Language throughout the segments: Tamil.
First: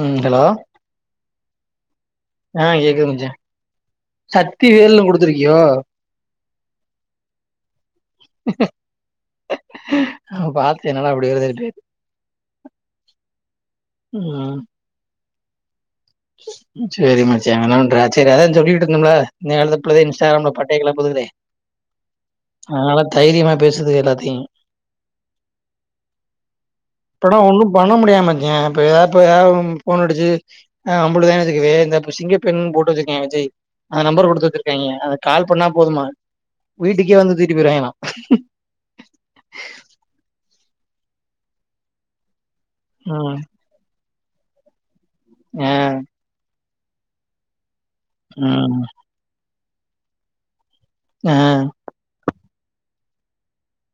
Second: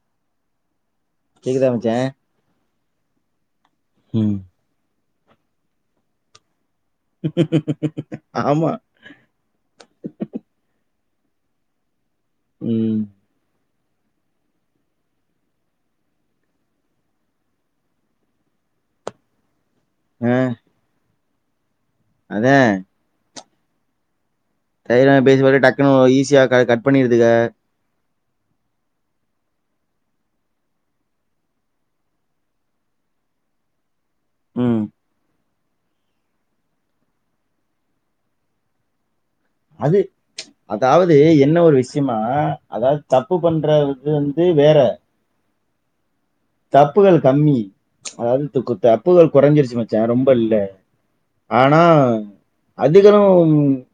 ம் ஹலோ கேக்குதா மச்சா ஆ கேக்குது மச்சான் சக்தி வேல்னு குடுத்துருக்கியோ ஆமா நா பாத்தே என்னடா இப்டி வருதேனு உம் ஆ சேரி மச்சி என்ன பண்ற சரி அதா சொல்லிட்டு இருந்தோம்ல அந்த புள்ள தா ஆ இன்ஸ்டாகிராம்ல பட்டைய கேளபுதுனு அதா அதனால தைரியமா பேசுது எல்லாத்தையு தைரியமா பேசும்போதே டக்குன்னனு ஈஸியா கட் பண்ணிருதுக இப்பல்லா ஒன்னு பண்ண முடியாது மச்சா இப்பப்ப போன் அடிச்சு அம்புட்டு தா வச்சக்கு வே இப்ப இந்த சிங்க பென்னு போட்டு வச்சிருக்க விஜய் அந்த நம்பர் கொடுத்து ம் வச்சிருக்காங்க அத கால் பண்ணா போதுமா வீட்டுக்கே வந்து தூக்கிட்டு போய்ருவாங்கலா அது அதாவது என்ன ஒரு விஷயமா அதாவது தப்பு ம் பண்ற இது வந்து வேற அ தப்புகள் கம்மி அதாவது ம் தப்புகள் குறைஞ்சிருச்சு மச்சா ரொம்ப இல்ல ஆ ஆனா அதுகளும்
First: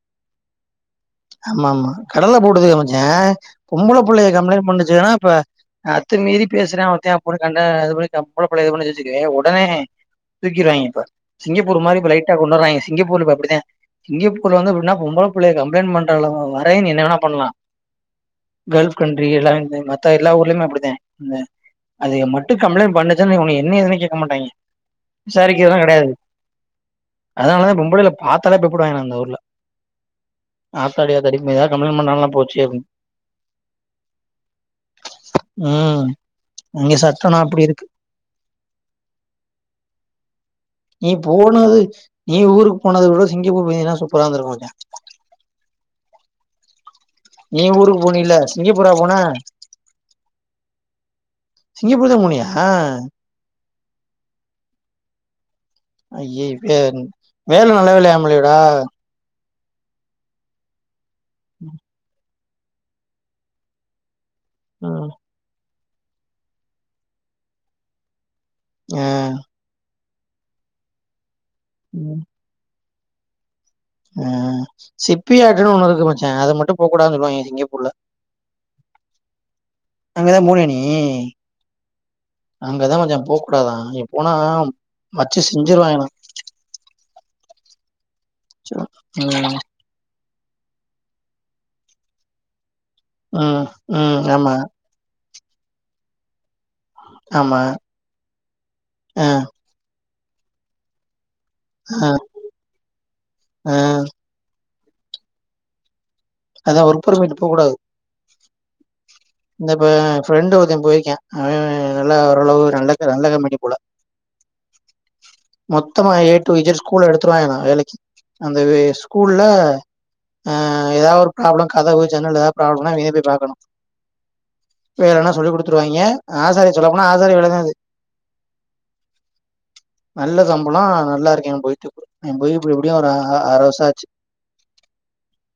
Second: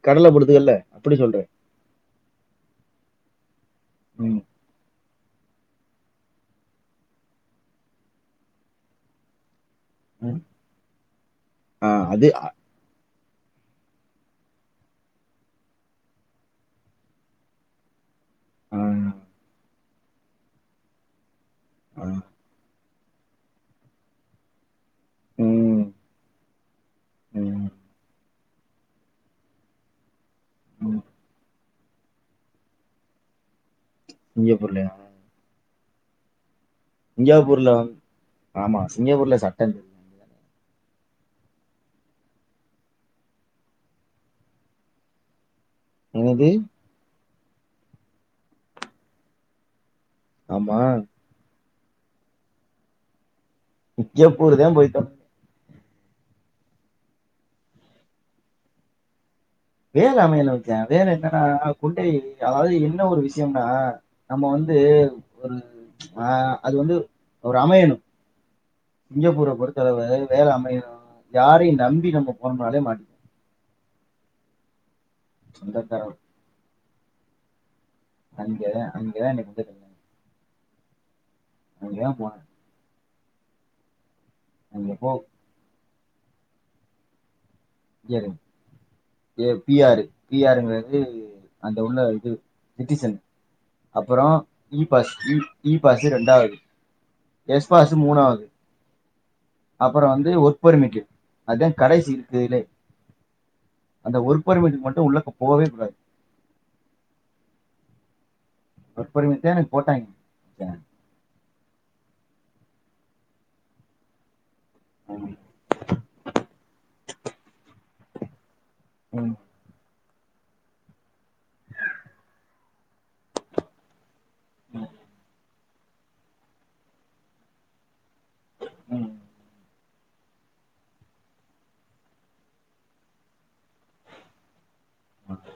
கடல போடுதுகல்ல ஆமா ஆமா கடல போடுது மச்சா பொம்பள பிள்ளைய ம் கம்ப்ளைண்ட் பண்ணுச்சுன்னா இப்ப அத்து மீறி பேசுறா ஒருத்தன் அப்டினு கண்டது போய் பொம்பள பிள்ளளைய பண்ணது வச்சுக்கயே உடனே ம் தூக்கிடுவாங்க இப்ப சிங்கப்பூர் ஆ மாதிரி இப்ப அது லைட்டா அ கொண்டு வறாங்க சிங்கப்பூர்ல இப்ப அப்படித்தா சிங்கப்பூர் ல வந்து எப்படின்னா பொம்பள பிள்ளைய கம்ப்ளைண்ட் பண்ற வரையு நீ என்ன வேனா பண்ணலாம் ஆ கல்ஃப் கண்ட்ரி எல்லாம் மத்த எல்லா ஊர்லயுமே அப்படித ஆ அது மட்டும் கம்ப்ளைண்டட் பண்ணுச்சன்ன என்ன எதுன்னு கேட்க மாட்டாங்க விசாரிக்கிறதுலா ம் கிடையாது ம் அதனாலதா பொம்பளைல பார்த்தாலே பயப்படுவாங்கன்னா அந்த ஊர்ல ம் ஆத்தாடி ஆத்தாடி இனிமே ஏதாவது கம்ப்ளைண்ட் பண்ணாலல்லா போச்சே அப்டினு சிங்கப்பூர் ல யா உம் சிங்காப்பூர்ல வந்து ஆமா சிங்கப்பூர்ல சட்டம் நீ போனது நீ ஊருக்கு போனத விட சிங்கப்பூர் போனாதா சூப்பரா இருந்த இருக்கும் மச்சா என்னது நீ ஊருக்கு போனல சிங்கப்பூரா போன ஆமா சிங்கப்பூர் தா போனியா சிங்கப்பூர் தா போயிட்டு வந்தே அயவே வேல நல்ல வேலையம்லா டா வேல அமையல மச்சா வேல என்னன்னா குண்டை அதாவது என்ன ஒரு விஷயம்னா நம்ம வந்து ம் ஒரு அ அது வந்து ஒரு அமையணு ஆ சிங்கப்பூர பொறுத்து அளவுல வேல அமையணும் யாரையும் நம்பி நம்ம போனோம்னாலே மாட்டி உம் சிப்பி ஆர்ட்ன்னு ஒண்ணு இருக்கு சொந்தக்காரர் மச்சா அத மட்டும் போ கூடாது னு சொல்லுவாங்க சிங்கப்பூர்ல அங்க அங்க இன்னிக்கி அங்கதா போனியா நீ அங்க தா போனே அங்கதா மச்சா போ கூடாதா அங்க போனா அங்க போ வச்சு செஞ்சிருவாங்களா பி ஆர் ஏ ம் பி அரு பி ஆருங்கிறது அந்த உள்ள இது சிட்டிசன் ம் ம் அப்புறம் ஆமா இப் பஸ் இ பாஸ் ரெண்டாவது ஆமா எஸ் பாஸ் மூணாவது ஆ அப்புறம் வந்து ஒர்க் பெர்மிட்டு அத ஆ கடைசி இருக்குதுல்லே ஆ ஒருப்பர் மன்டுக் மட்டு உள்ளக்கு போவே கூடாது அதா ஒர்பொர்மீட்டு போ கூடாது ஒர்க் பர்மிட் தான் எனக்கு இந்தப்ப போட்டாங்க ஃப்ரெண்டு ஒருத்த போயிருக்கா அவ நல்லா ஓரளவு ரெண்டக்க ரெண்டக்கம்பட்டி போல ம் மொத்தமா ஏ டூ இஜட் ஸ்கூல்ல எடுத்துருவாங்களா வேலக்கி அந்த ம் ஸ்கூல்ல ஆ ஏதாவது ஒரு ப்ராப்ளம் கதவு ஜன்னல் ஏதாவது பிராப்ளம்னா நீ தா போய் பாக்கணு வேலன சொல்லி கொடுத்துருவாங்க ஆசாரி சொல்ல போனா ஆசாரி வேல தா அது ம் நல்ல சம்பளொ நல்லா ருக்கு அங் போயிட்டு அங் போய் இப்படி எப்படியு ஒரு ஆறு வருசாச்சு ஒகே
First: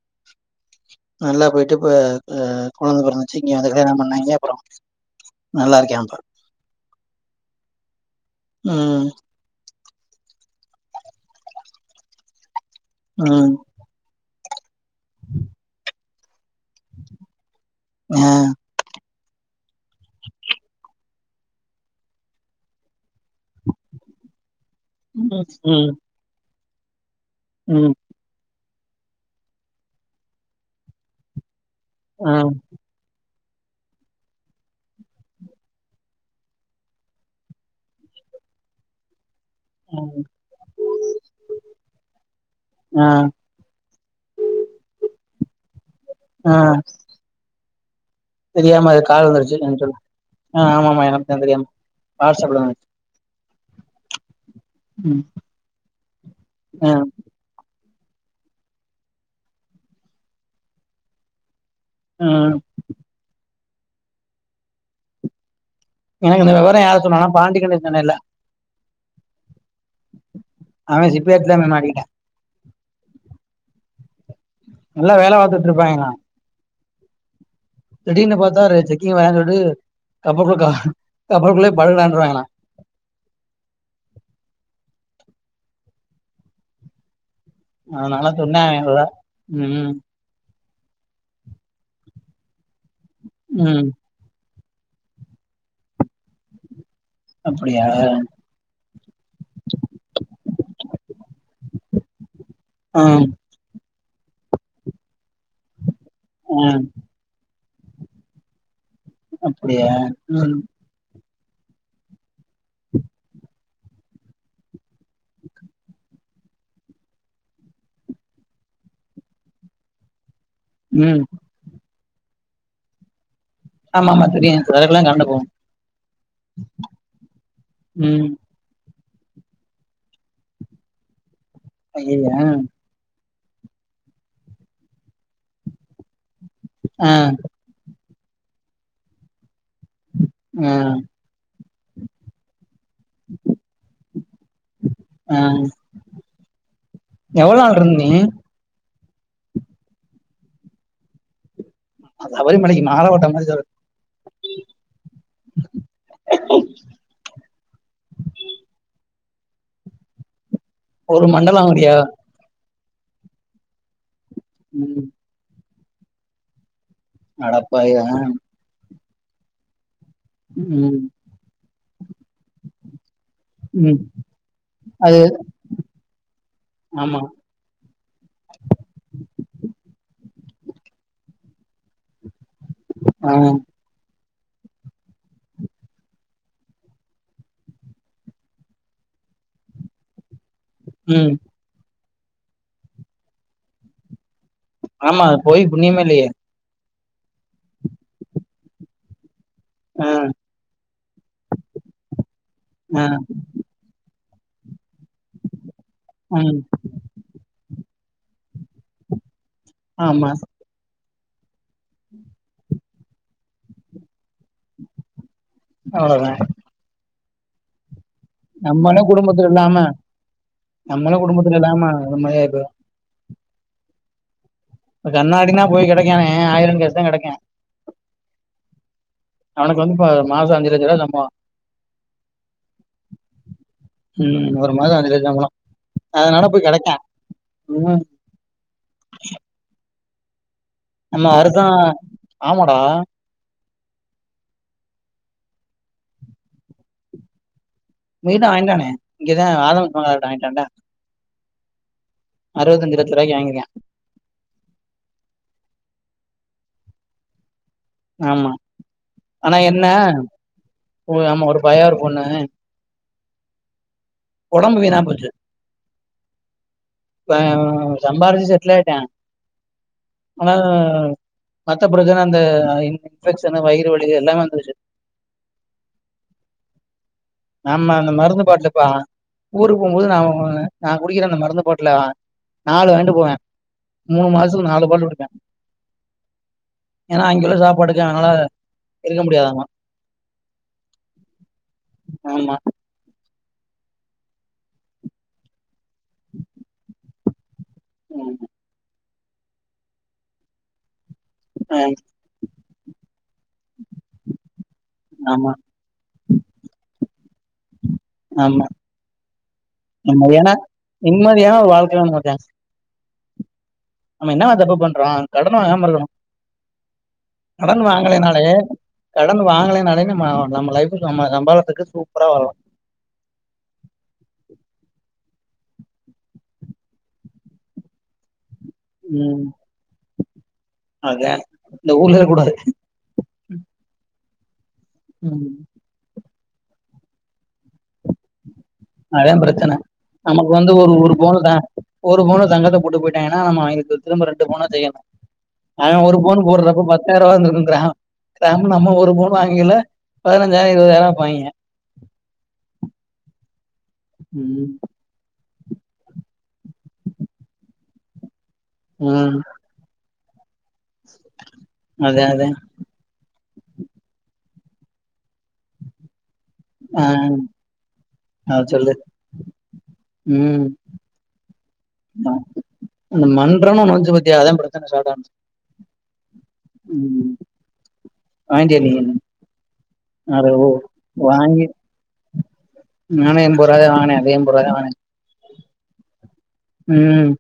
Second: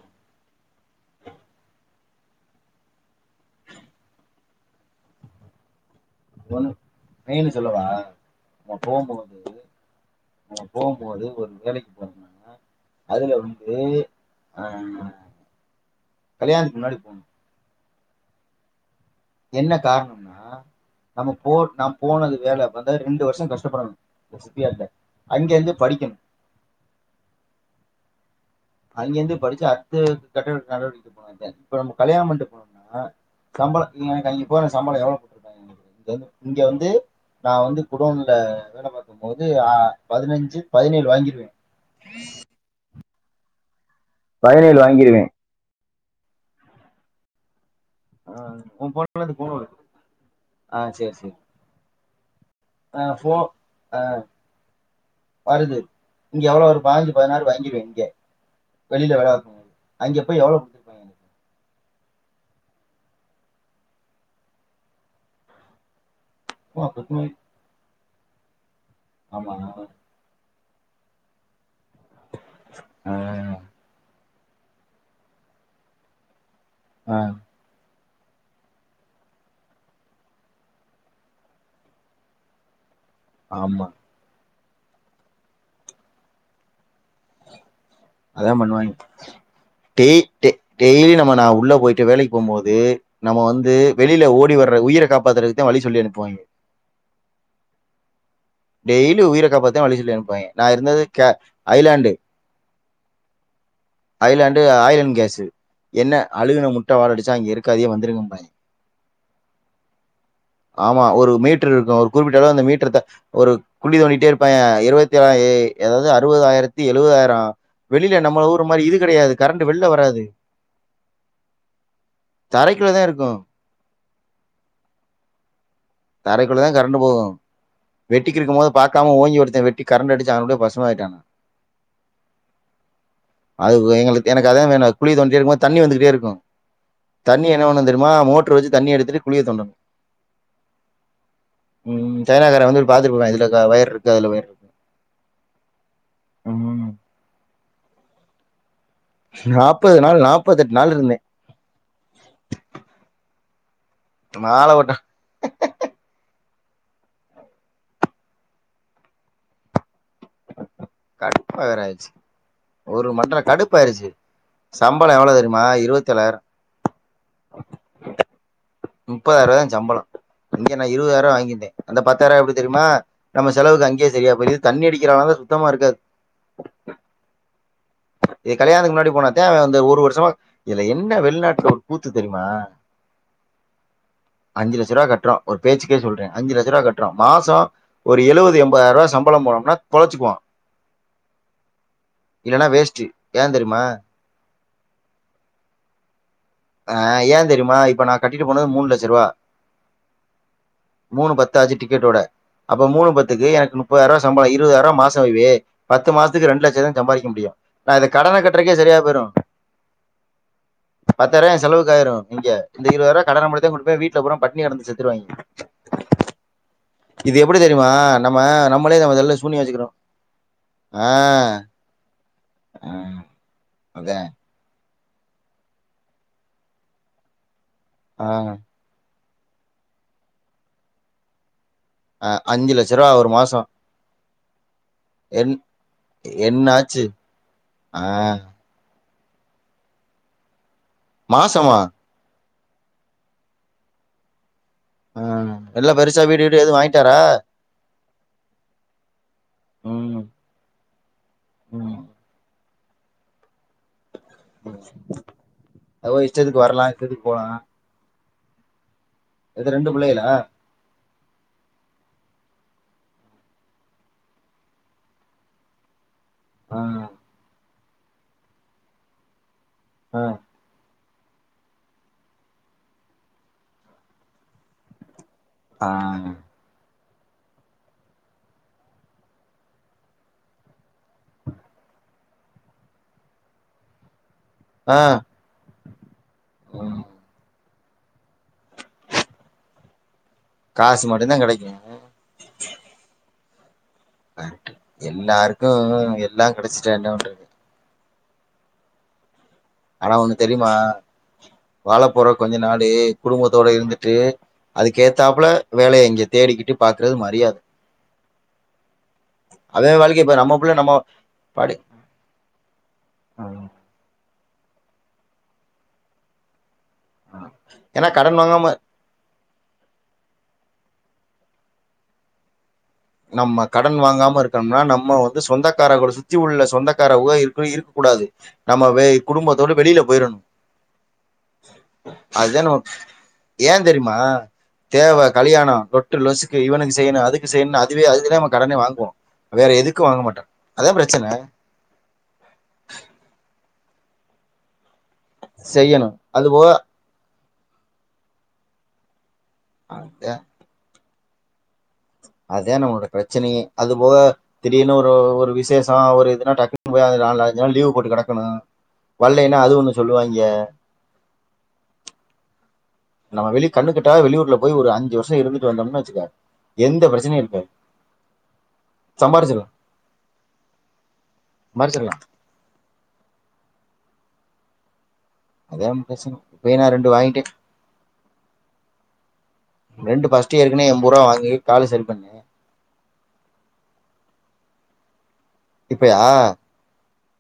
நல்லா போயிட்டு இப்ப ப கொழந்த பொறந்துச்சு இங்க வந்து கல்யாணம் பண்ணாங்க அப்றோ நல்லா இருக்யா ம்ப ஒண்ணு மெயின் சொல்லவா ஒ போம் ம். போது போம்போது ஒரு வேலக்கி போய்ர்ந்தனா அதுல ம். வந்து ஆ கல்யணத்க்கு முன்னாடி போனொ ம் என்ன காரணம்னா நம்ம போ நம் போனது வேல வந்த ரெண்டு வர்ஷொ கஷ்டப்படணு வொசித்தியால்ல ம். அங்க ருந்து ம். படிக்கணு ம் அங்கிருந்து படிச்சு அட்த்து கட்ட நடவடிக் போ இப்ப நம்ம கல்யணம் ஆ. பண்ட்டு போன ஆ சம்பள நி எனக் அங்க போனா சம்பள எவ்ளவ் போட்டுருப்பாங்க இங்க வந்து நா வந்து குடோன்ல வெல பாக் கும்போது ம். பதினஞ்சு பதினேழு வாங்கிருவெ ஆ பதினேழு வாங்கிருவே ஆ ஆ தெரியாம உ அது போன்ல கால் இருந்து போன் வந்துருச்சு வருது நெனச்ச ஆ ஆமாமா சேரி சேரி எனக்கு தெரியாம வாட்ஸ்அப்ல ஆ ஃபோ ஆ ம் வருது இங்க எவ்ளோ ஒரு ஆ பாதிஞ்சு பதினாறு வாங்கி வெக்க வெளில வேல பாத்து அங்க போய் எவ்ளொ ம் எனக்கு இந்த விவரொ யார் சொன்னானா எனக்கு பாண்டிக்கண்டென் சொன்னேல்ல ஆமாங் ஆமா அவ சிப்பி எக்ஸ்ஸாம்ல மாட்டிடா ஆ நல்லா வேல பாத்துட் ருப்பாய்ங்ளா அ திடீர்னு பாத்தா செக்கிங் வாறே சொல்ட்டு கப்பல்குள்ள கா கப்பல்குள்ளே பழகுடான்றாகண்ணா ஆமா அதனால அதா சொன்னே அவே பண்ணுவாய்ங் கூட ம் டெ டெய்லி நம்ம நா உள்ள போயிட்டு வேலக்கி போம் போது நம்ம வந்து ம் வெ டில் ஓடி வர உயிர காப்பத்துறதுக்தா வழி சொல்லி அனுப்புவாய்ங்க அப்படியா டெய்லி உயிரக்காப்பத்த வழிச்சொல்லி அனுப்புவாய்ங்க நா இருந்தது கெ ஐலாண்டு ஆம் ஐலாண்டு ஆயிரங் கேசு என்ன அழுகுன ம் முட்ட வாட அடிச்சா அங்க இருக்காதீக வந்திருங்கபாய்க அப்புடியா ம் ஆமா ஒரு மீட்டர் இருக்கு ஒரு குறிப்பிட்ட அளவு அந்த மீட்டர் த ஒரு குழி தோண்டிட்டே இருப்பாய்க இருவத்தி ஏழாயி ஏ அதாவது அறுவதாயிரத்தி எழுவதாயிரோ வெளில நம்ம ஊ ருமாரி இது கெடயாது கரண்ட் வெள்ல வராது ம் தரைக்குள்ள தா இருக்கு ஆமா ஆமா தெரியு சில நேரத்துல கரண்ட்டு போகு தரைக்குள்ள தா கரண்ட்டு போகு ம் வெட்டிக்கு இருக்கு போது பாக்காம ஓங்கி ஒருத்தன் வெட்டி கரண்ட் அடிச்சு அப்டியே பஸ்பம் ஆய்ட்டா அய்யய்ய அது எங்களுக்கு எனக்கு அதா வேணு குழி தோண்டீட்டே இருக்கும்போது தண்ணி வந்துட்டே இருக்கு ஆ தண்ணி என்ன பண்ணு தெரியுமா மோட்டரு வெச்சு தண்ணி எடுத்துட்டு குழிய தோண்டனு அ ம் சைனாகாரன் வந்து பாத்துருப்பாய் இதுல க வயர் இருக்கா இல்ல வயர் இருக்கு ஆ ஆமா ஆமா எவ்ளோ நாள் இருந்தீக நாப்பது நாள் நாப்பத்தெட்டு நாள் இருந்தே அது சபரி மலைக்கு மால போட்ட மாரி சொ மால போட்ட ஒரு மண்டலொ கடுப்பா வேற அப்பிடியா ஆயிடுச்சு ஒரு மண்டல கடுப்பு ஆய்டுச்சு ம் சம்பளொ எவ்ளோ தெரியுமா இருவத்தி ஏழாயிரோ அடப்பாவிகளா நுப்பதாயிர்வா தா ஏ சம்பளோ இங்க நா ம் இருவதார்வா வாங்கிட்டே அந்த பத்தாயிர்வா எப்டி தெரியுமா நம்ம செலவுக்கு ம் அங்க்யே செரியா போய்ரு இது தண்ணி அது அடிக்கிறனால சுத்தமா இருக்காது ஆமா ஏ கல்யாணுக் முன்னாடி போனாதா அவ வந்து ஒரு வருஷமா இதுல என்ன வெள்நாட்டுல ஒரு கூத்து தெரியுமா ஆ அஞ்சு லச்சர்வா கட்றோ ஒரு பேச்சுக்கே சொல்றே அஞ்சு லச்சர்வா கட்றோ மாசோ ஒரு எழுவது எம்பதாயிர்வா சம்பளம் போனம்னா பொழச்சிக்குவா ம் இல்லன்னா வேஸ்ட்டு ஏ தெரிய்மா ஆமா அது போய் புண்ணியமே இல்லெயே ஆ ஏ தெரிய்மா இப்ப நா கட்டிட்டு போனது மூனு லச்சர்வா ஆ மூனு பத்து ஆச்சு டிக்கெடோட அப்ப ஆ மூனு பத்துக்கு எனக்கு நுப் பதாயிர்வா சம்பள இருவதாயிரோ மாச வெயி பத்து மாசத்துக்கு ம் ரெண்டு லச்சந்தா சம்பாதிக்க முடியும் நா இத கடன கட்றக்கே செரியா போய்ரு ஆமா பத்தாயிரோ ஏ செலவுக்கு ஆயுரு இங்க இந்த இருவதாயிரோ கடனமட்டூதா குடுப்ப வீட்ல பூரா பட் ட்னி கெடந்து செத்துருவாய்ங்க அவ்ளோதா இது எப்டி தெரியுமா நம்ம நம்மளே நம்ம தலைல குடும்பத்துல சூன்ய இல்லாம வெச்சுக்குறோ ஆ நம்மளே குடும்பத்துல இல்லாம அது மாரி ஆயி போயிரு ஆ அதே இப்ப கண்ணாடின்னா போய் கடைக்கான ஆயிரம் கச தா கெடக்கு ஆ அவனுக்கு வந்து இப்ப மாச அஞ்சு லெச்சரூபா சம்பளம் அ அஞ்சு லட்ச ரூபா ஒரு மாச ம் ஒரு மாத அஞ்சு லட்ச வாங்கலா அதனால போய் என்ன கெடக்கா ஆச்சு ஆ நம்ம வருச மாசமா ஆமடா ம் எல்லா பெருசா வீடு கீடு எதுவு வாங்கிட்டாரா வீடுதா வாங்கிட்டானே இங்கேதா ஆதவ் ம் பங்லாட்ட வாங்கிட்டான்டா ம் அறுவத்து ஐந்சு லட்ச ரூவாக்கி வாங்கி இருக்கா அவ இஷ்டதுக்கு வரலா இஷ்டதுக்கு போலா ஆமா ஆனா இது என்ன ரெண்டு புள்ளைகளா ஆமா ஒரு பய ஒரு பொண்ணு உடம்பு வீணா போச்சு ஆமா இப்ப சம்பார்சி செட்லாயிட்டான் ஆ ஆனா மத்த பிரச்சன அந்த இன்ஃபெக்ஷனு வயிறு வலி எல்லாமே வந்துருச்சி ஆ ஆமா அந்த மருந்து பாட்டுல காணோம் ஊருக்கு போம்போது நா நா குடிக்கிற அந்த மருந்து பாட்டுல நாலு வாங்கிட்டு போவே மூணு மாசத்து நாலு ஆ பாட்டுலு குடிப்பே ம் ஏன்னா அங்க உள்ள சாப்பாடுக்கு அதனால இருக்க முடியாதாம காசி மட்டுதா கெடைக்கு ஆமா கரெக்டு எல்லாருக்கு எல்லா கடச்சிட்டா என்ன பண்றது உம் ஹூ ஆனா ஒண்ணு தெரியுமா வாழ போற கொஞ்ச நாளு குடும்பத்தோட இருந்துட்டு அதுக்கு ஏத்தாப்புல ஆமா, வேலைய இங்க தேடிக்கிட்டு பாக்குறது மரியாத ஆமா அதே வாழ்க்கைய இப்ப நிம்மதியானா நம்ம புள்ள நம்ம நிம்மதியான ஒரு படி வாழ்க்கை [unintelligible] ஆ அவ என்னங்க தப்பு பண்றா கடன வாங்கருக்கறா ஆ கடன் ஏன்னா கடன் வாங்களனாலே வாங்காம கடன் வாங்கலேனாலே நம்ம நம்ம லைஃபுக்கு நம்ம சம்பளத்துக்கு சூப்பரா வரலா நம்ம கடன் வாங்காம இருக்குணும்னா நம்ம வந்து சொந்தக்கார கூட சுத்தி உள்ள சொந்தக்கார உக இருக்கு இருக்க கூடாது நம்மவே ம். குடும்பத்தோட வெளில போயிறணு அதான் இந்த ஊர்ல இருக்கக்கூடாது. அதுதா நம்ம ஏ தெரியுமா தேவ ம். கல்யாண லொ ட்டு லொசுக்கு இவனுக்கு செய்யுனு அதுக்கு செய்யுனு அதுவே அது க்கு தான் நமக் கடனே வாங்குவோ அதா வேற பிரச்சன எதுக்கு வாங்க மாட்டோ நமக்கு வந்து ஒரு அதா ஒரு பிரச்சன பவுனு தா ஒரு பவுன தங்கத்த போட்டு போயிட்டாய்கனா நம்ம அவிங்களுக்கு திரும்ப ரெண்டு பவுனு செய்யனு அவ செய்யணு ஒரு பவுன் அது போக போடுறப்ப பத்தாயிர ரூபா வந்திருக்குங்குறா கிராம் நம்ம ஒரு பவுன் வாங்கயில அவ்ளதா இத இருபதாயிர விப்பாயங்க அதா நம்மளோட பிரச்சனையே அது போக ம் திடீர்னு ஒரு ஒரு விசேஷ ஒரு இதுனா போய் நாலஞ்சிநாள் லீ போட்டு கிடக்கணு ம் வள்லைன்னா அது ஒ சொல்லுவாய்ங்க அதே அதே நம்ம வெளி கண்ணுக்கிட்ட வெளியூர்ல போய் ஒரு அஞ்சு வருஷ இருந்துட்டு வந்தோமுணு வச்சுக்க ஆ எந்த பிரச்சனையு இருக்காது அத சொல்லு சம்பார்ச்சிலா ம் மார்ச்சிர்லா அந்த மண்ட்றோனு ஒன்னு வந்துச்சு பாத்தியா அதா பிரச்சன ஸாட்டானுச்சி அதா பிரச்சன இப்பபு நா ரெண்டு வாங்கிட்டே வாங்கிட்டியா நீ ரெண்டு அட ஃபர்ஸ்ட்டு ஓ ஏர்க்குனே என்பதுருவா வாங்கி காலு சரி பண்ணே நானு என்பதுருவா தா வாங்னே அது எம்பருவா தா வாங்னே இப்பயா ம்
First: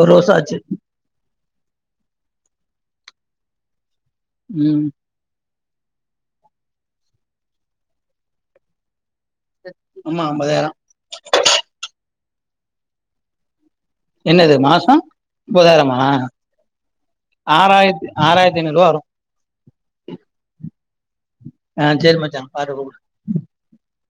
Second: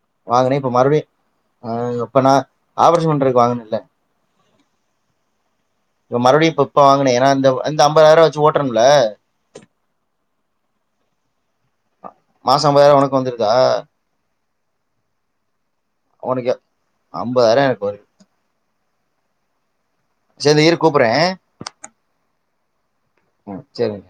ஒரு வருஷோ வாங்குன ஆச்சு இப்ப மறுவ்டி இப்போ நா ஆப்ரேஷ பண்றக்கு வாங்குனல்ல ம் இப்ப மறுவ்டிப்ப இப்ப இப்ப வாங்குன ஏன்னா இந்த அந்த ஐம்பதாயர்வா வச்சி ஓட்டணும்ல ஆமா ஐம்பதாயரோ மாச அம்பதாயர ஒனக்கு வந்துருதா என்னது மாசோ அம்பாதயரமா உனக்கு ஐம்பதாயிரோ எனக்கு வருது ஆறாயிரத்தி ஆறாயிரத்தி ஐநூறுவா வரு சேதி இரு கூப்புற்றே ஆ சேரி மச்சா பாரு கூப்புடு ம் சேரி